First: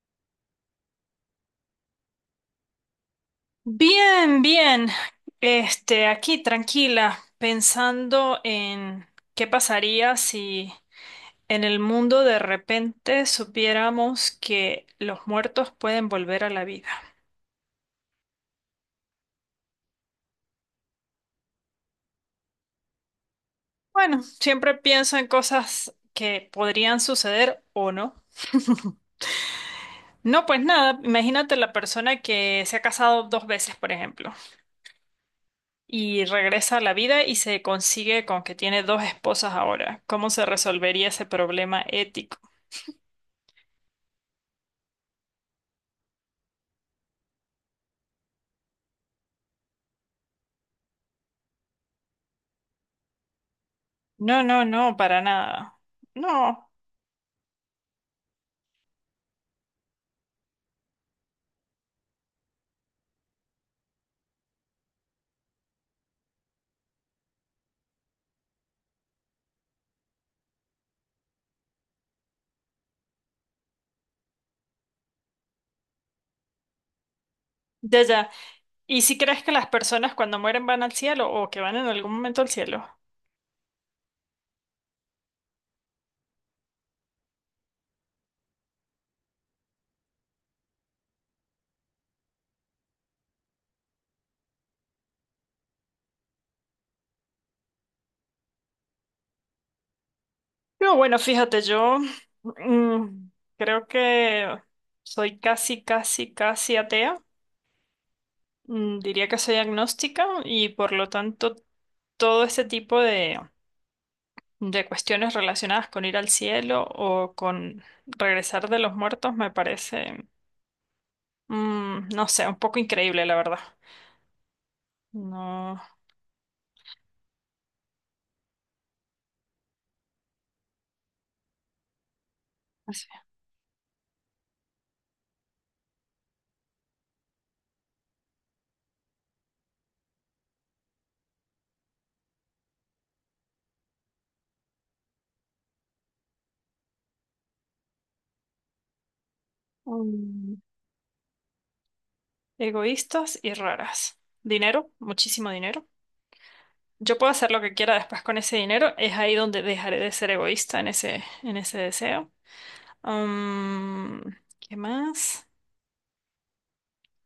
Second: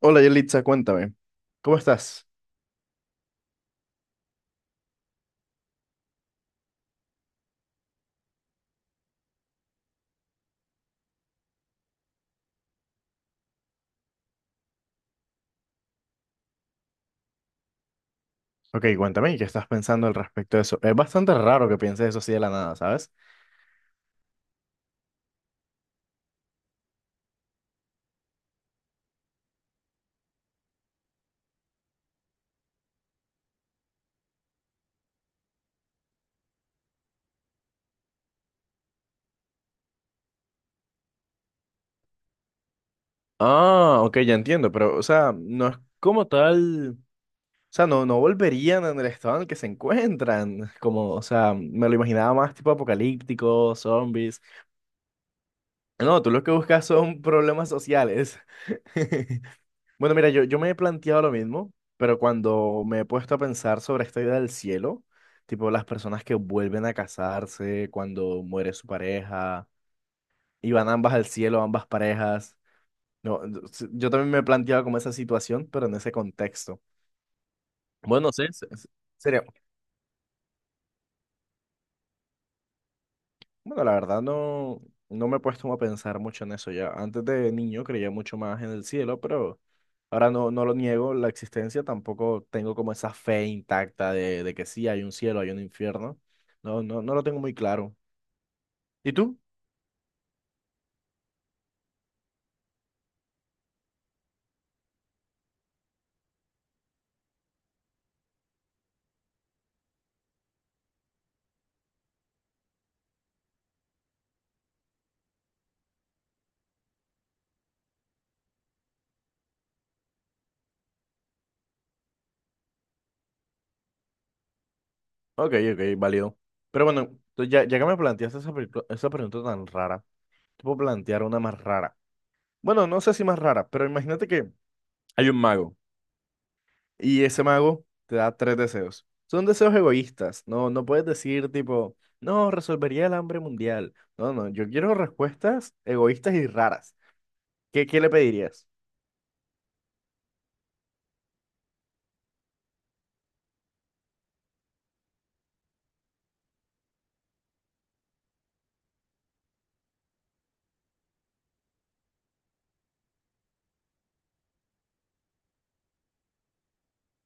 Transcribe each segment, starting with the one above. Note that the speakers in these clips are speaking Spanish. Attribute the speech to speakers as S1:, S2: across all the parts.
S1: Hola Yelitza, cuéntame, ¿cómo estás?
S2: Bien, bien. Aquí tranquila, pensando en qué pasaría si en el mundo de repente supiéramos que los muertos pueden volver a la vida.
S1: Ok, cuéntame, ¿qué estás pensando al respecto de eso? Es bastante raro que pienses eso así de la nada, ¿sabes?
S2: Bueno, siempre pienso en cosas que podrían suceder o no. No, pues nada, imagínate la persona que se ha casado dos veces, por ejemplo, y regresa a la vida y se consigue con que tiene dos esposas ahora. ¿Cómo se resolvería ese problema ético?
S1: Ah, ok, ya entiendo, pero, o sea, no es como tal, o sea, no volverían en el estado en el que se encuentran, como, o sea, me lo imaginaba más tipo apocalíptico, zombies.
S2: No, no, no, para nada.
S1: No, tú lo que
S2: No,
S1: buscas son problemas sociales. Bueno, mira, yo me he planteado lo mismo, pero cuando me he puesto a pensar sobre esta idea del cielo, tipo las personas que vuelven a casarse cuando muere su pareja y van ambas al cielo, ambas parejas. No, no, yo también me he planteado como esa situación, pero en ese contexto.
S2: ya,
S1: Bueno,
S2: ya.
S1: no sé,
S2: ¿Y si crees
S1: sería.
S2: que las personas cuando mueren van al cielo o que van en algún momento al cielo?
S1: Bueno, la verdad no, no me he puesto a pensar mucho en eso ya. Antes de niño creía mucho más en el cielo, pero ahora no, no lo niego la existencia, tampoco tengo como esa fe intacta de que sí hay un cielo, hay un infierno. No, no, no lo tengo muy claro. ¿Y tú?
S2: No, bueno, fíjate, yo mm, creo que soy casi, casi, casi atea. Diría que soy agnóstica y por lo tanto todo ese tipo de cuestiones relacionadas con ir al cielo o con regresar de los muertos me parece, no sé, un poco increíble, la verdad.
S1: Ok,
S2: No.
S1: ok, válido. Pero bueno, entonces ya, ya que me planteaste esa, esa pregunta tan rara, te puedo plantear una más rara. Bueno, no sé si más rara, pero imagínate que hay un mago. Y ese mago te da tres deseos. Son deseos egoístas. No, no puedes decir tipo, no, resolvería el hambre mundial. No, no, yo quiero respuestas egoístas y raras. ¿Qué le pedirías?
S2: Mm. Egoístas y raras. Dinero, muchísimo dinero. Yo puedo hacer lo que quiera después con ese dinero. Es ahí donde dejaré de ser egoísta en ese deseo. Mm, ¿Qué más?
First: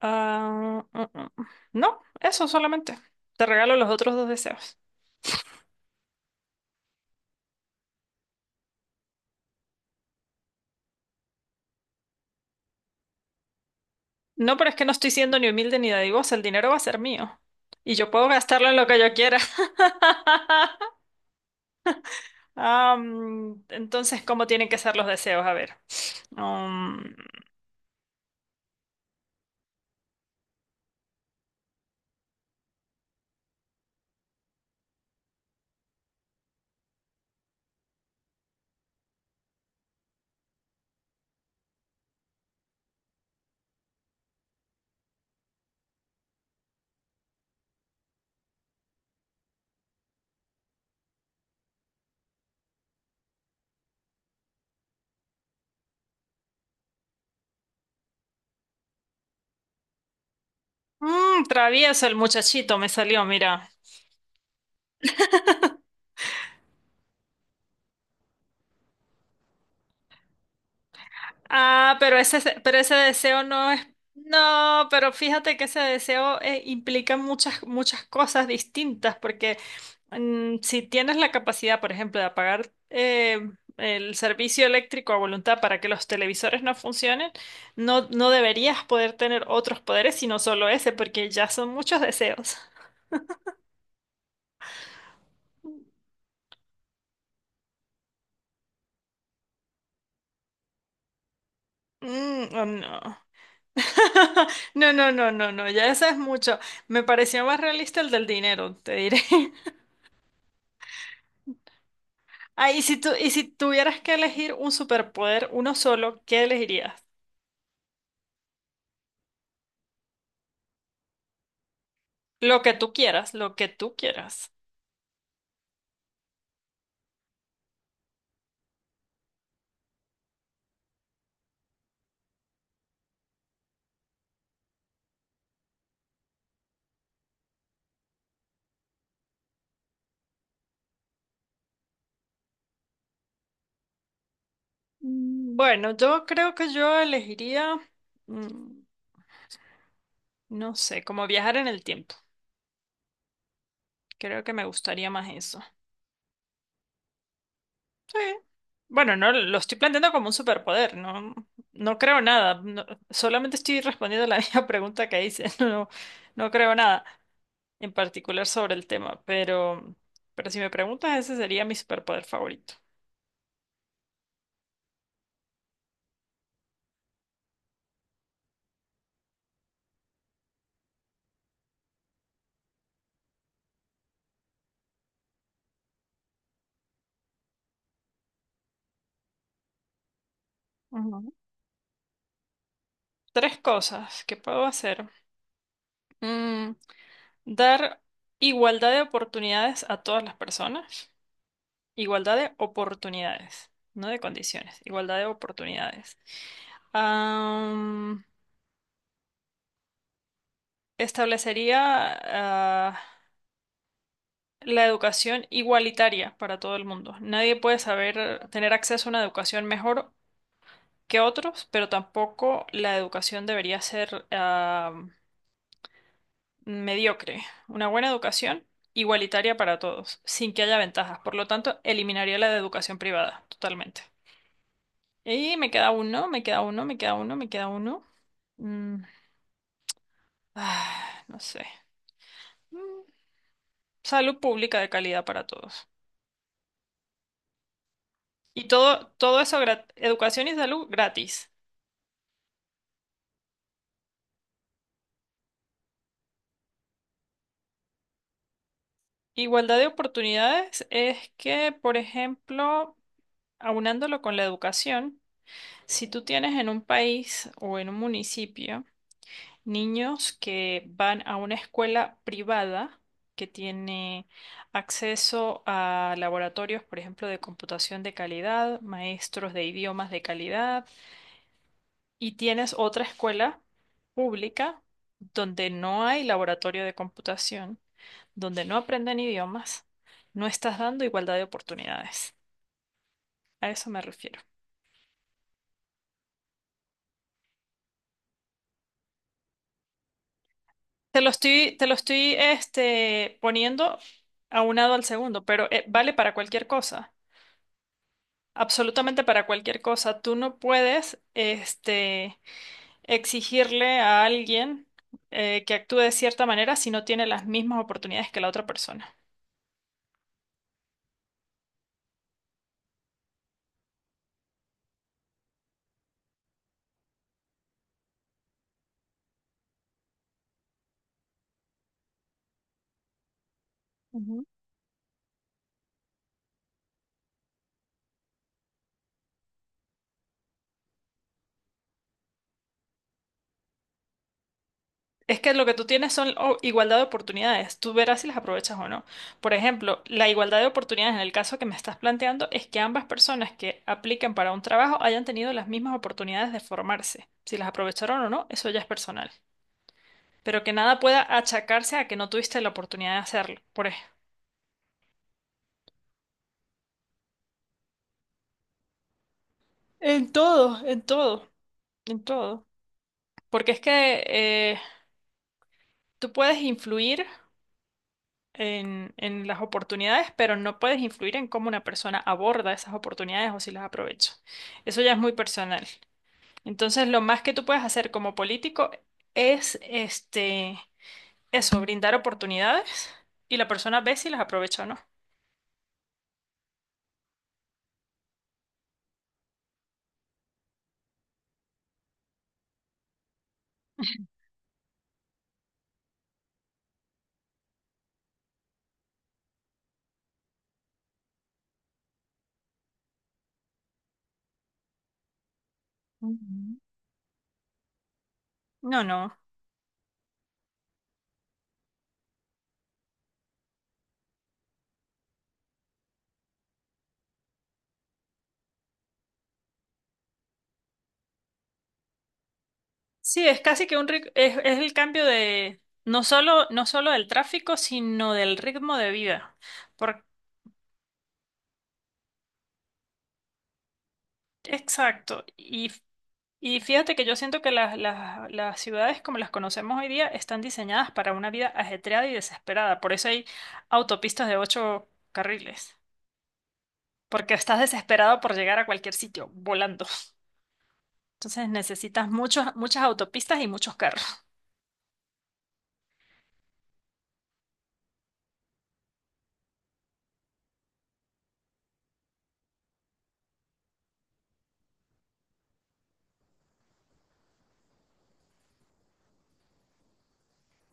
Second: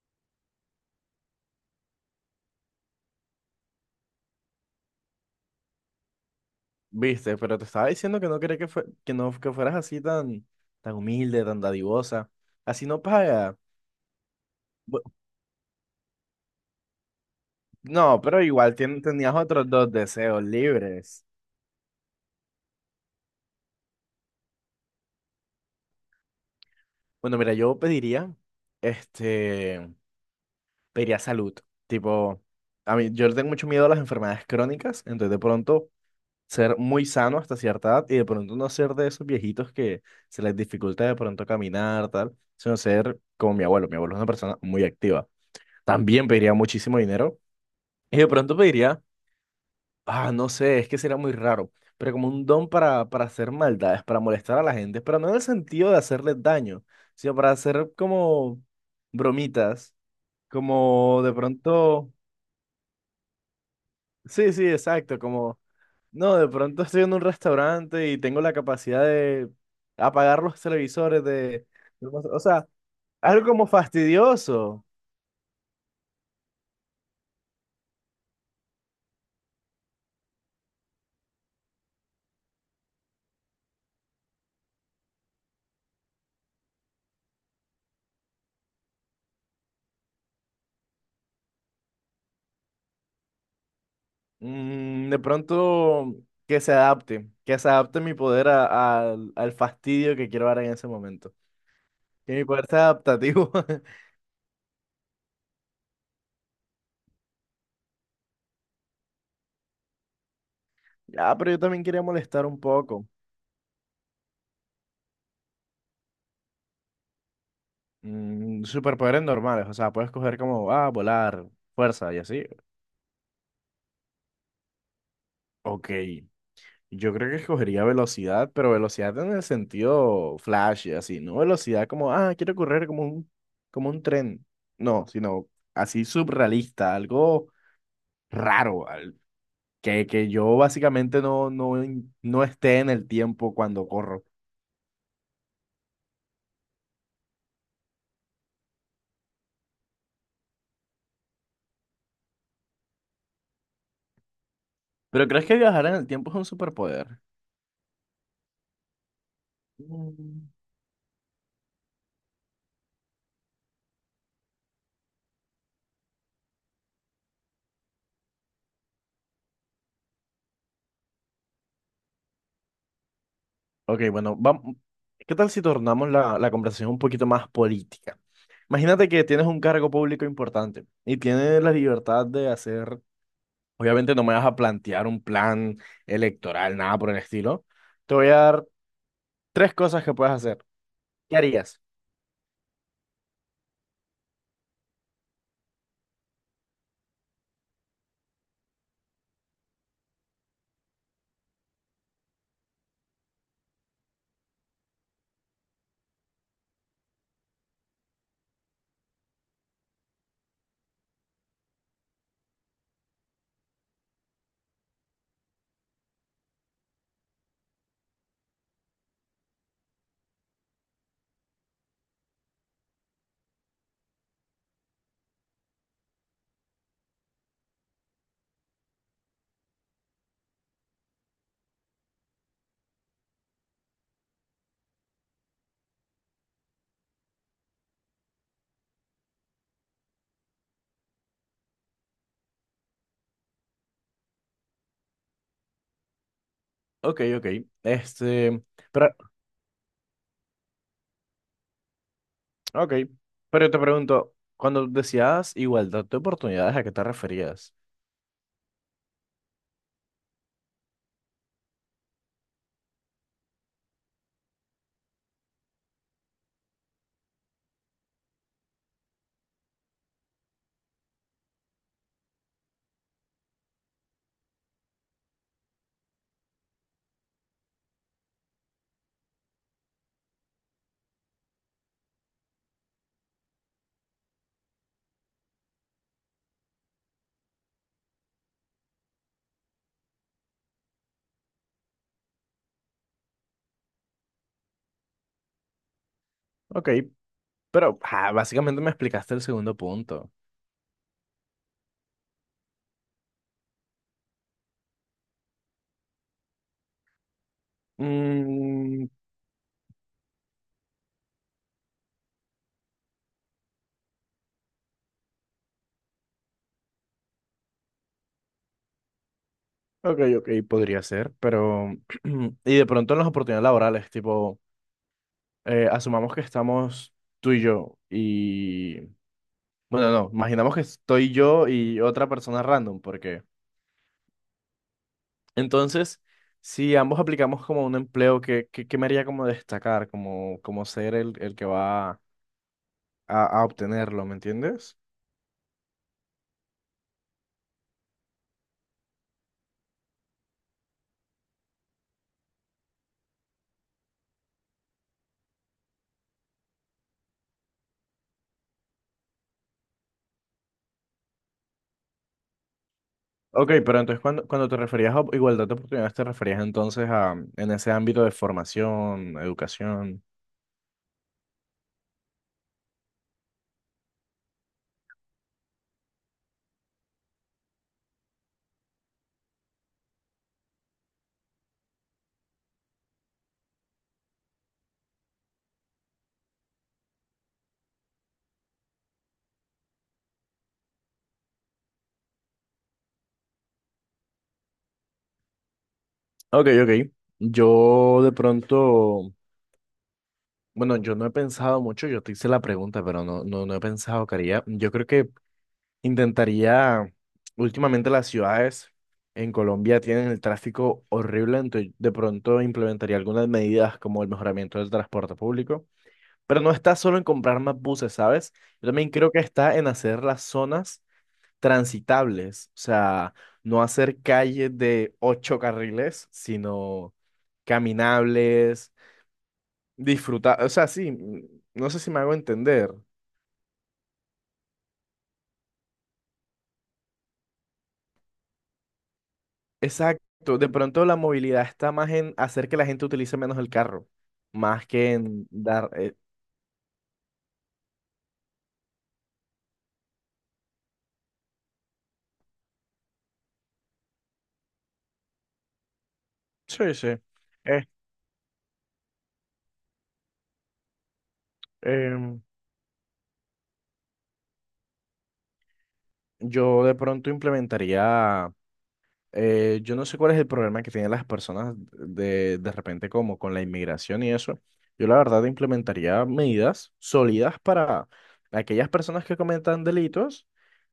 S2: Ah, no, eso solamente. Te regalo los otros dos deseos.
S1: Viste, pero te estaba diciendo que no quería que, que no que fueras así tan, tan humilde, tan dadivosa. Así no paga.
S2: No, pero es que no
S1: Bu-
S2: estoy siendo ni humilde ni dadivosa. El dinero va a ser mío. Y yo
S1: No,
S2: puedo
S1: pero
S2: gastarlo
S1: igual
S2: en lo que yo
S1: tenías
S2: quiera.
S1: otros dos deseos libres.
S2: Ah, entonces, ¿cómo tienen que ser los deseos? A ver. Um,
S1: Bueno, mira, yo pediría, este, pediría salud. Tipo, a mí, yo le tengo mucho miedo a las enfermedades crónicas, entonces de pronto ser muy sano hasta cierta edad y de pronto no ser de esos viejitos que se les dificulta de pronto caminar, tal, sino ser como mi abuelo. Mi abuelo es una persona muy activa. También pediría muchísimo dinero y de pronto pediría, ah, no sé, es que sería muy raro, pero como un don para hacer maldades, para molestar a la gente, pero no en el sentido de hacerles daño, sino para hacer como bromitas, como de
S2: Travieso
S1: pronto...
S2: el muchachito me salió, mira.
S1: Sí, sí, exacto, como, no, de pronto estoy en un restaurante y tengo la capacidad de apagar los televisores de,
S2: Ah, pero
S1: o
S2: ese,
S1: sea,
S2: pero ese deseo
S1: algo como
S2: no es...
S1: fastidioso.
S2: No, pero fíjate que ese deseo implica muchas, muchas cosas distintas, porque si tienes la capacidad, por ejemplo, de apagar el servicio eléctrico a voluntad para que los televisores no funcionen, no, no deberías poder tener otros poderes, sino solo ese, porque ya son muchos deseos.
S1: Mm, de pronto que se adapte mi poder al fastidio que quiero dar en ese momento, que mi
S2: O
S1: poder sea
S2: no.
S1: adaptativo.
S2: No, no, no, no, no, ya eso es mucho. Me pareció más realista el del dinero, te diré.
S1: Ah, pero yo también quería molestar un
S2: Ah, y
S1: poco.
S2: y si tuvieras que elegir un superpoder, uno solo, ¿qué elegirías?
S1: Mm, superpoderes normales, o sea, puedes coger como, ah, volar, fuerza y así.
S2: Lo que tú quieras, lo que tú quieras.
S1: Ok. Yo creo que escogería velocidad, pero velocidad en el sentido flash, así, no velocidad como, ah, quiero correr como un tren. No, sino así surrealista, algo raro, que yo básicamente no esté en el tiempo cuando corro.
S2: Bueno, yo creo que yo elegiría, mm, no sé, como viajar en el tiempo. Creo que me gustaría más
S1: ¿Pero crees que
S2: eso.
S1: viajar en el tiempo es un superpoder?
S2: Sí. Bueno, no lo estoy planteando como un
S1: Mm.
S2: superpoder, no, no creo nada. Solamente estoy respondiendo la misma pregunta que hice. No, no creo nada en particular sobre el tema, pero si me preguntas, ese sería mi superpoder favorito.
S1: Ok, bueno, vamos. ¿Qué tal si tornamos la conversación un poquito más política? Imagínate que tienes un cargo público importante y tienes la libertad de hacer. Obviamente no me vas a plantear un plan electoral, nada por el estilo. Te voy a dar tres cosas que puedes hacer.
S2: Ujú.
S1: ¿Qué harías?
S2: Tres cosas que puedo hacer. Mm, Dar igualdad de oportunidades a todas las personas. Igualdad de oportunidades, no de condiciones. Igualdad de oportunidades. Am, Establecería, ah, la educación igualitaria para todo el mundo. Nadie puede saber tener acceso a una educación mejor que otros, pero tampoco la educación debería ser mediocre. Una buena educación igualitaria para todos, sin que haya ventajas. Por lo tanto, eliminaría la de educación privada, totalmente. Y me queda uno, me queda uno, me queda uno, me queda uno. Mm, no sé. Mm, Salud pública de calidad para todos.
S1: Ok, ok. Este,
S2: Y todo,
S1: pero,
S2: todo eso, educación y salud gratis.
S1: ok. Pero te pregunto, cuando decías igualdad de oportunidades, ¿a qué te referías?
S2: Igualdad de oportunidades es que, por ejemplo, aunándolo con la educación, si tú tienes en un país o en un municipio niños que van a una escuela privada que tiene acceso a laboratorios, por ejemplo, de computación de calidad, maestros de idiomas de calidad, y tienes otra escuela pública donde no hay laboratorio de computación, donde no aprenden idiomas, no estás dando igualdad de oportunidades. A eso me refiero.
S1: Ok, pero ah, básicamente me explicaste el segundo punto.
S2: Te lo estoy poniendo aunado al segundo, pero vale para cualquier cosa,
S1: Mm,
S2: absolutamente para cualquier cosa. Tú no puedes exigirle a alguien que actúe de cierta manera si no tiene las mismas oportunidades que la otra persona.
S1: ok, ok, podría ser, pero... Y de pronto en las oportunidades laborales, tipo, asumamos que estamos tú y yo y. Bueno, no, no, imaginamos que estoy yo y otra persona random, porque
S2: Ujú.
S1: entonces, si ambos aplicamos como un empleo, ¿qué me haría como destacar, como, como ser el que va a obtenerlo, ¿me entiendes?
S2: Es que lo que tú tienes son igualdad de oportunidades. Tú verás si las aprovechas o no. Por ejemplo, la igualdad de oportunidades en el caso que me estás planteando es que ambas personas que apliquen para un trabajo hayan tenido las mismas oportunidades de formarse. Si las aprovecharon o no, eso ya es personal. Pero que nada pueda achacarse a que no tuviste la oportunidad de hacerlo.
S1: Ok,
S2: Por
S1: pero
S2: ejemplo.
S1: entonces cuando, cuando te referías a igualdad de oportunidades, te referías entonces a en ese ámbito de formación, educación.
S2: En todo, en todo, en todo. Porque es que tú puedes influir en las oportunidades, pero no puedes influir en cómo una persona aborda esas oportunidades o si las aprovecha. Eso ya es muy personal. Entonces, lo más que tú puedes hacer como político es eso, brindar oportunidades y la persona ve si las aprovecha o no.
S1: Ok, ok. Yo de pronto, bueno, yo no he pensado mucho, yo te hice la pregunta, pero no, no, no he pensado, Caría. Yo creo que intentaría, últimamente las ciudades en Colombia tienen el tráfico horrible, entonces de pronto implementaría algunas medidas como el mejoramiento del transporte público, pero no
S2: Ujú.
S1: está solo en comprar más buses, ¿sabes? Yo
S2: No,
S1: también creo
S2: no.
S1: que está en hacer las zonas transitables, o sea, no hacer calles de ocho carriles, sino caminables, disfrutar, o sea, sí, mm, no sé si me hago entender.
S2: Sí, es casi que un es el cambio de no solo del tráfico, sino del ritmo de vida.
S1: Exacto, de pronto la movilidad está más en hacer que la gente utilice menos el carro, más que
S2: Exacto.
S1: en
S2: Y,
S1: dar...
S2: y fíjate que yo siento que las ciudades como las conocemos hoy día están diseñadas para una vida ajetreada y desesperada. Por eso hay autopistas de ocho carriles.
S1: sí, sí.
S2: Porque estás
S1: Eh,
S2: desesperado por llegar a cualquier sitio, volando. Entonces necesitas
S1: em,
S2: muchas autopistas y muchos carros.
S1: yo de pronto implementaría. Yo no sé cuál es el problema que tienen las personas de repente como con la inmigración y eso. Yo la verdad implementaría medidas sólidas para aquellas personas que cometan delitos,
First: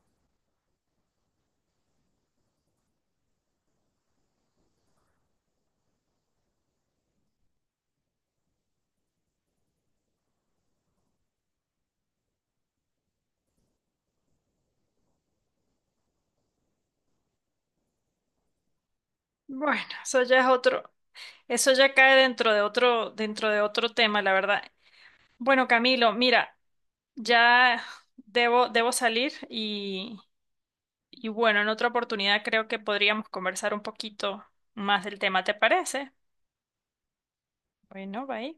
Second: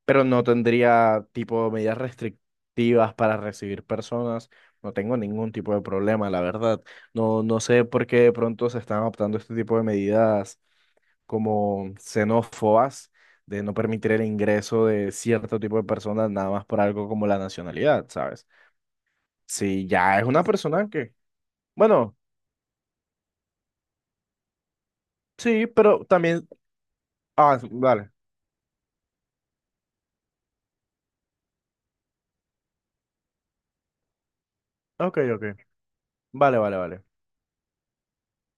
S1: pero no tendría tipo medidas restrictivas para recibir personas. No tengo ningún tipo de problema, la verdad. No, no sé por qué de pronto se están adoptando este tipo de medidas como xenófobas de no permitir el ingreso de cierto tipo de personas nada más por algo como la nacionalidad, ¿sabes?
S2: Bueno,
S1: Sí, ya
S2: eso
S1: es
S2: ya
S1: una
S2: es
S1: persona
S2: otro,
S1: que.
S2: eso ya cae
S1: Bueno,
S2: dentro de otro tema, la verdad.
S1: sí,
S2: Bueno,
S1: pero
S2: Camilo,
S1: también.
S2: mira,
S1: Ah,
S2: ya
S1: vale.
S2: debo salir. Y bueno, en otra oportunidad creo que podríamos conversar un poquito más
S1: Ok,
S2: del tema,
S1: ok.
S2: ¿te parece?
S1: Vale, vale, vale.
S2: Bueno, bye.